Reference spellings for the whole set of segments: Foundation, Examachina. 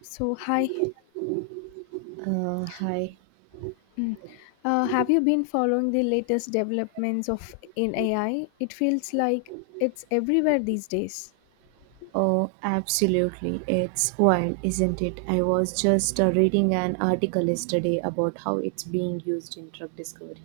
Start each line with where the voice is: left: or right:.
left: So, hi.
right: Hi.
left: Mm. Have you been following the latest developments of in AI? It feels like it's everywhere these days.
right: Oh, absolutely. It's wild, isn't it? I was just reading an article yesterday about how it's being used in drug discovery.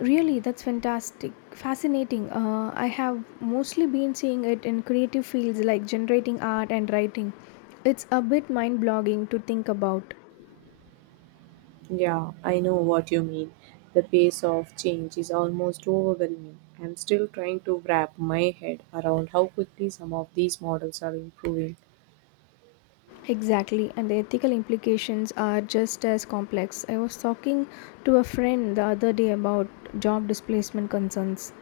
left: Really, that's fascinating. I have mostly been seeing it in creative fields like generating art and writing. It's a bit mind-blogging to think about.
right: Yeah, I know what you mean. The pace of change is almost overwhelming. I'm still trying to wrap my head around how quickly some of these models are improving.
left: Exactly, and the ethical implications are just as complex. I was talking to a friend the other day about job displacement concerns.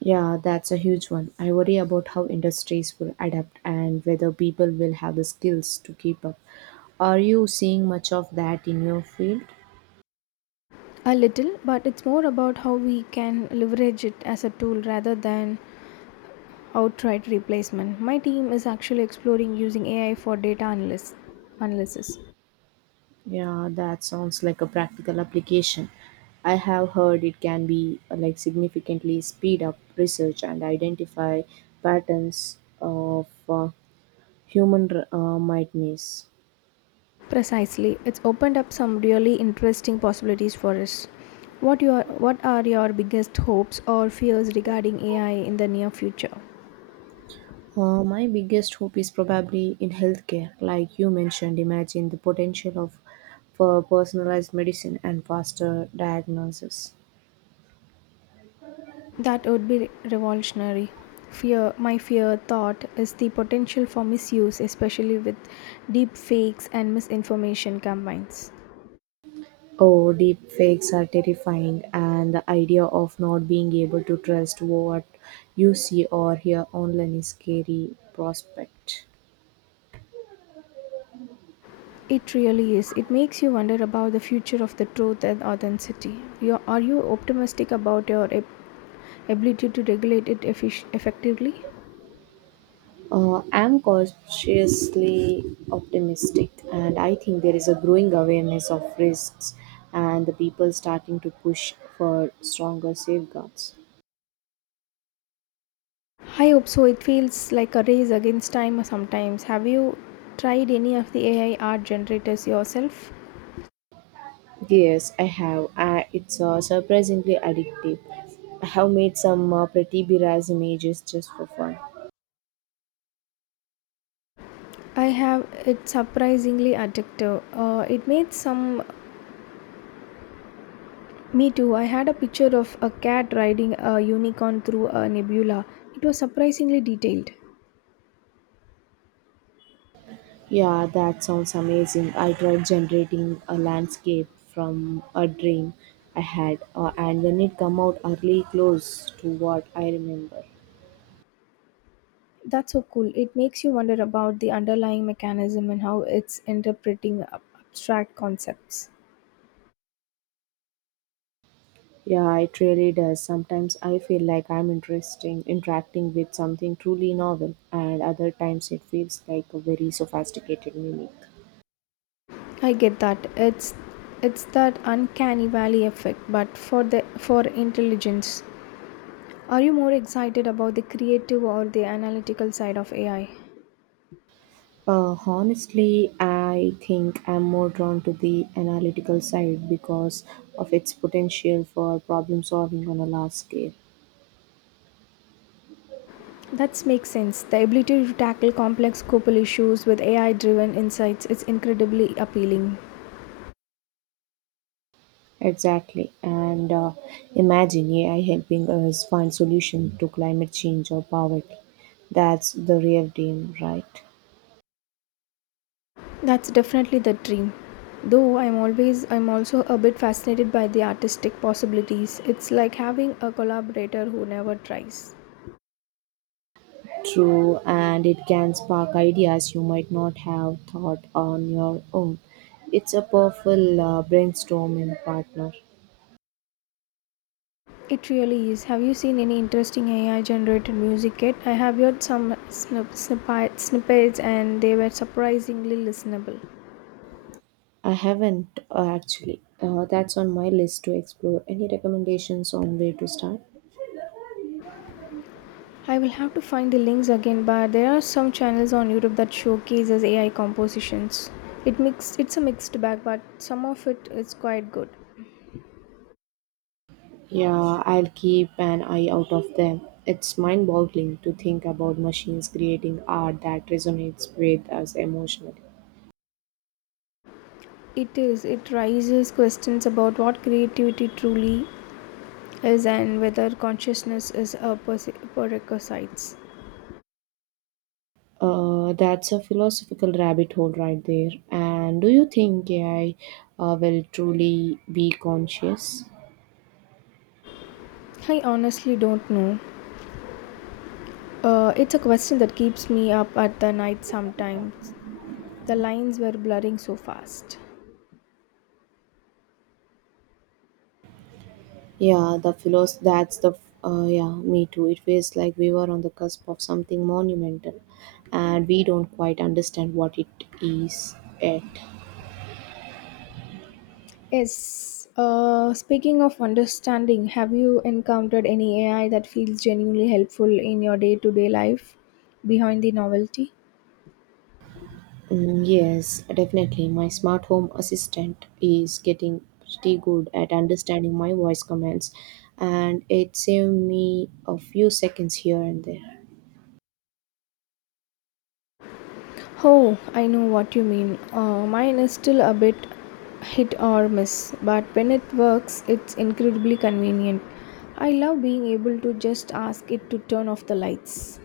right: Yeah, that's a huge one. I worry about how industries will adapt and whether people will have the skills to keep up. Are you seeing much of that in your field?
left: A little, but it's more about how we can leverage it as a tool rather than outright replacement. My team is actually exploring using AI for data analysis.
right: Yeah, that sounds like a practical application. I have heard it can be significantly speed up research and identify patterns of human might miss.
left: Precisely, it's opened up some really interesting possibilities for us. What are your biggest hopes or fears regarding AI in the near future?
right: My biggest hope is probably in healthcare, like you mentioned. Imagine the potential of for personalized medicine and faster diagnosis.
left: That would be revolutionary. My fear thought is the potential for misuse, especially with deep fakes and misinformation campaigns.
right: Oh, deep fakes are terrifying, and the idea of not being able to trust what you see or hear online is scary prospect.
left: It really is. It makes you wonder about the future of the truth and authenticity. Are you optimistic about your ability to regulate it effectively?
right: I'm cautiously optimistic, and I think there is a growing awareness of risks, and the people starting to push for stronger safeguards.
left: I hope so. It feels like a race against time sometimes. Have you tried any of the AI art generators yourself?
right: Yes, I have. It's surprisingly addictive. I have made some pretty bizarre images just for fun.
left: I have. It's surprisingly addictive. It made some. Me too. I had a picture of a cat riding a unicorn through a nebula. It was surprisingly detailed.
right: Yeah, that sounds amazing. I tried generating a landscape from a dream I had, and when it come out early close to what I remember.
left: That's so cool. It makes you wonder about the underlying mechanism and how it's interpreting abstract concepts.
right: Yeah, it really does. Sometimes I feel like I'm interesting interacting with something truly novel, and other times it feels like a very sophisticated mimic.
left: I get that. It's that uncanny valley effect, but for intelligence. Are you more excited about the creative or the analytical side of AI?
right: Honestly, I think I'm more drawn to the analytical side because of its potential for problem solving on a large scale.
left: That makes sense. The ability to tackle complex global issues with AI driven insights is incredibly appealing.
right: Exactly. And imagine AI helping us find solution to climate change or poverty. That's the real dream, right?
left: That's definitely the dream. Though I'm also a bit fascinated by the artistic possibilities. It's like having a collaborator who never tries.
right: True, and it can spark ideas you might not have thought on your own. It's a powerful brainstorming partner.
left: It really is. Have you seen any interesting AI generated music yet? I have heard some snippets and they were surprisingly listenable.
right: I haven't, actually. That's on my list to explore. Any recommendations on where to start?
left: I will have to find the links again, but there are some channels on YouTube that showcases AI compositions. It's a mixed bag, but some of it is quite good.
right: Yeah, I'll keep an eye out of them. It's mind boggling to think about machines creating art that resonates with us emotionally.
left: It is. It raises questions about what creativity truly is and whether consciousness is a prerequisite.
right: That's a philosophical rabbit hole right there. And do you think AI will truly be conscious?
left: I honestly don't know. It's a question that keeps me up at the night sometimes. The lines were blurring so fast.
right: Yeah, the philos. That's the yeah. Me too. It feels like we were on the cusp of something monumental, and we don't quite understand what it is yet.
left: Yes. Speaking of understanding, have you encountered any AI that feels genuinely helpful in your day to day life behind the novelty?
right: Mm, yes, definitely. My smart home assistant is getting pretty good at understanding my voice commands, and it saved me a few seconds here and there.
left: Oh, I know what you mean. Mine is still a bit hit or miss, but when it works, it's incredibly convenient. I love being able to just ask it to turn off the lights.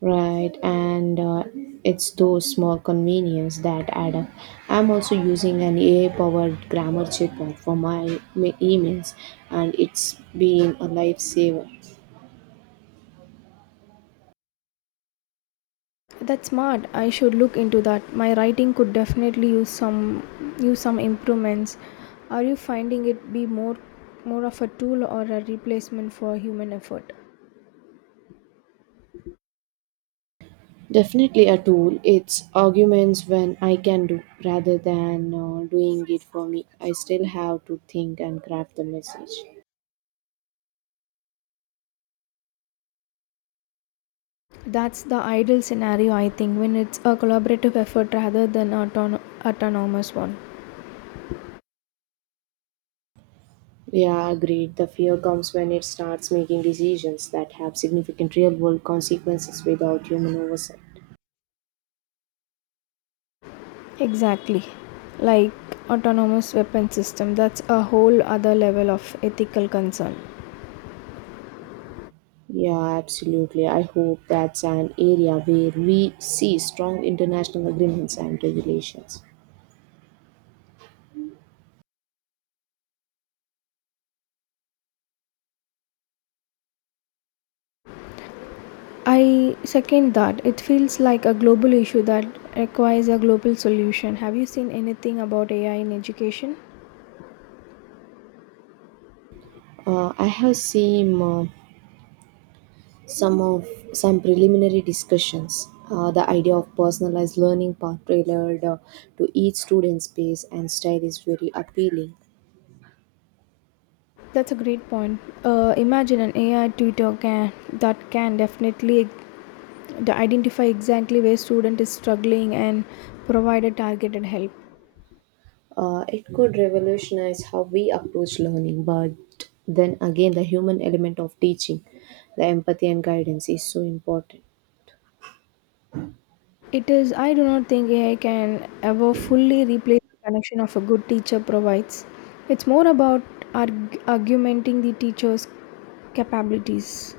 right: Right, and it's those small convenience that add up. I'm also using an AI-powered grammar checker for my emails, and it's been a lifesaver.
left: That's smart. I should look into that. My writing could definitely use some improvements. Are you finding it be more of a tool or a replacement for human effort?
right: Definitely a tool. It's arguments when I can do rather than doing it for me. I still have to think and craft the message.
left: That's the ideal scenario, I think, when it's a collaborative effort rather than autonomous one.
right: Yeah, agreed. The fear comes when it starts making decisions that have significant real world consequences without human oversight.
left: Exactly. Like autonomous weapon system, that's a whole other level of ethical concern.
right: Yeah, absolutely. I hope that's an area where we see strong international agreements and regulations.
left: I second that. It feels like a global issue that requires a global solution. Have you seen anything about AI in education?
right: I have seen some of some preliminary discussions the idea of personalized learning path tailored to each student's pace and style is very appealing.
left: That's a great point. Imagine an AI tutor can that can definitely identify exactly where student is struggling and provide a targeted help.
right: It could revolutionize how we approach learning, but then again the human element of teaching, the empathy and guidance, is so important.
left: It is, I do not think AI can ever fully replace the connection of a good teacher provides. It's more about augmenting the teacher's capabilities.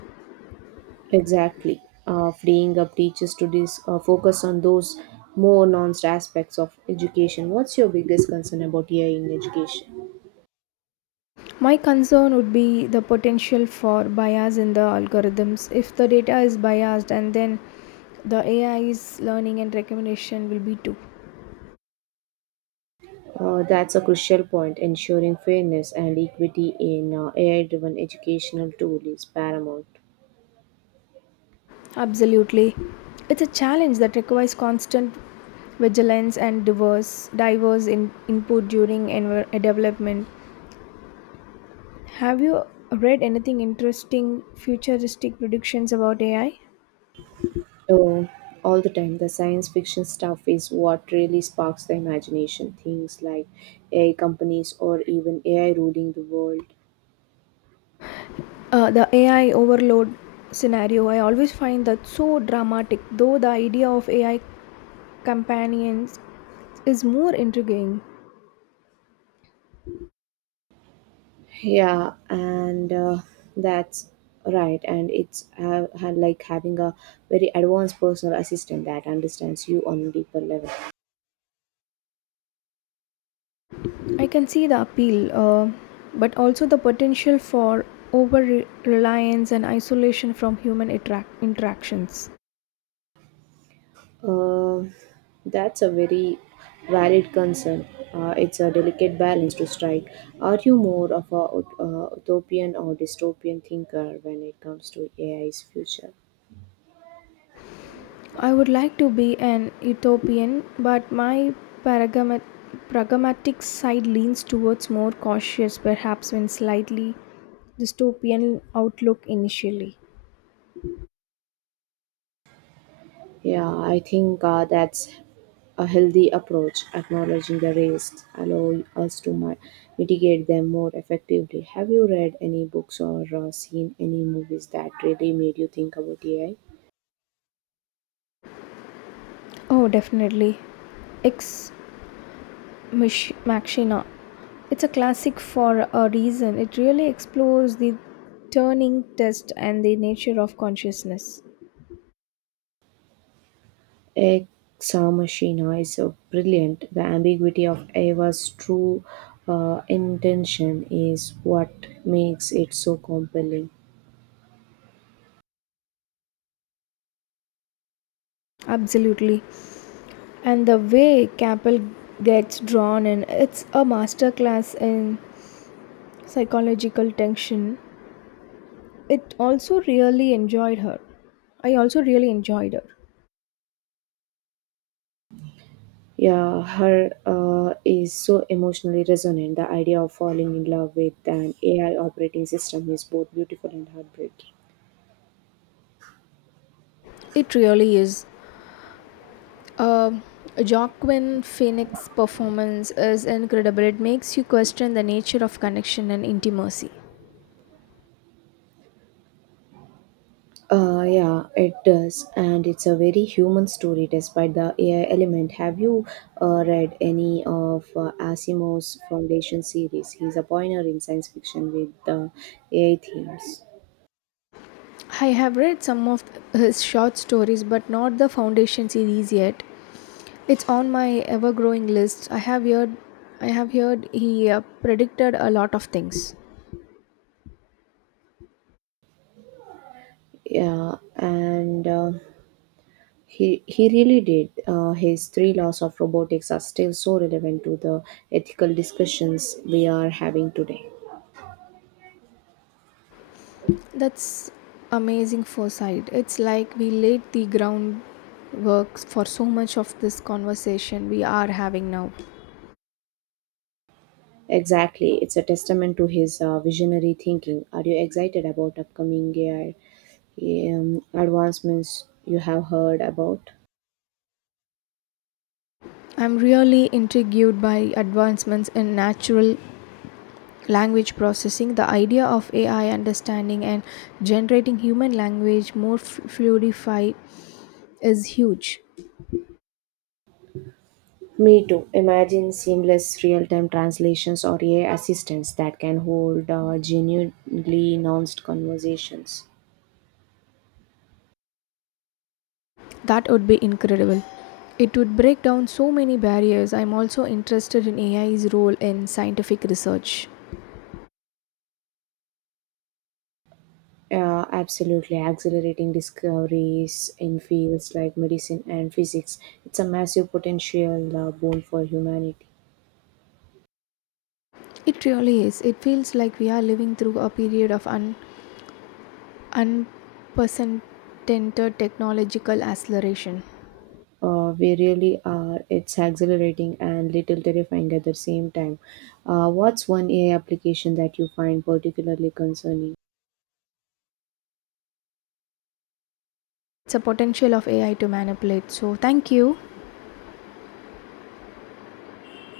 right: Exactly. Freeing up teachers to focus on those more nuanced aspects of education. What's your biggest concern about AI in education?
left: My concern would be the potential for bias in the algorithms. If the data is biased, and then the AI's learning and recommendation will be too.
right: That's a crucial point. Ensuring fairness and equity in AI driven educational tool is paramount.
left: Absolutely. It's a challenge that requires constant vigilance and diverse input during development. Have you read anything interesting futuristic predictions about AI?
right: Oh, all the time, the science fiction stuff is what really sparks the imagination. Things like AI companies or even AI ruling the world.
left: The AI overload scenario, I always find that so dramatic, though the idea of AI companions is more intriguing.
right: Yeah, and that's right. And it's like having a very advanced personal assistant that understands you on a deeper level.
left: I can see the appeal, but also the potential for over reliance and isolation from human interactions.
right: Uh, that's a very valid concern. It's a delicate balance to strike. Are you more of a utopian or dystopian thinker when it comes to AI's future?
left: I would like to be an utopian, but my paragama- pragmatic side leans towards more cautious, perhaps when slightly dystopian outlook initially.
right: Yeah, I think that's a healthy approach, acknowledging the risks, allow us to mitigate them more effectively. Have you read any books or seen any movies that really made you think about AI?
left: Oh, definitely. Ex Machina. It's a classic for a reason. It really explores the Turning test and the nature of consciousness.
right: Examachina is so brilliant. The ambiguity of Eva's true intention is what makes it so compelling.
left: Absolutely. And the way Capel gets drawn in, it's a masterclass in psychological tension. It also really enjoyed her. I also really enjoyed her.
right: Yeah, her is so emotionally resonant. The idea of falling in love with an AI operating system is both beautiful and heartbreaking.
left: It really is. Uh, Joaquin Phoenix's performance is incredible. It makes you question the nature of connection and intimacy.
right: Yeah, it does, and it's a very human story despite the AI element. Have you read any of Asimov's Foundation series? He's a pioneer in science fiction with AI themes.
left: I have read some of his short stories, but not the Foundation series yet. It's on my ever-growing list. I have heard he predicted a lot of things.
right: Yeah, and he really did. His three laws of robotics are still so relevant to the ethical discussions we are having today.
left: That's amazing foresight. It's like we laid the groundwork for so much of this conversation we are having now.
right: Exactly. It's a testament to his visionary thinking. Are you excited about upcoming AI advancements you have heard about?
left: I'm really intrigued by advancements in natural language processing. The idea of AI understanding and generating human language more fluidified is huge.
right: Me too. Imagine seamless real time translations or AI assistants that can hold genuinely nuanced conversations.
left: That would be incredible. It would break down so many barriers. I'm also interested in AI's role in scientific research.
right: Absolutely. Accelerating discoveries in fields like medicine and physics. It's a massive potential boon for humanity.
left: It really is. It feels like we are living through a period of unprecedented technological acceleration.
right: We really are. It's exhilarating and little terrifying at the same time. What's one AI application that you find particularly concerning?
left: It's a potential of AI to manipulate. So, thank you.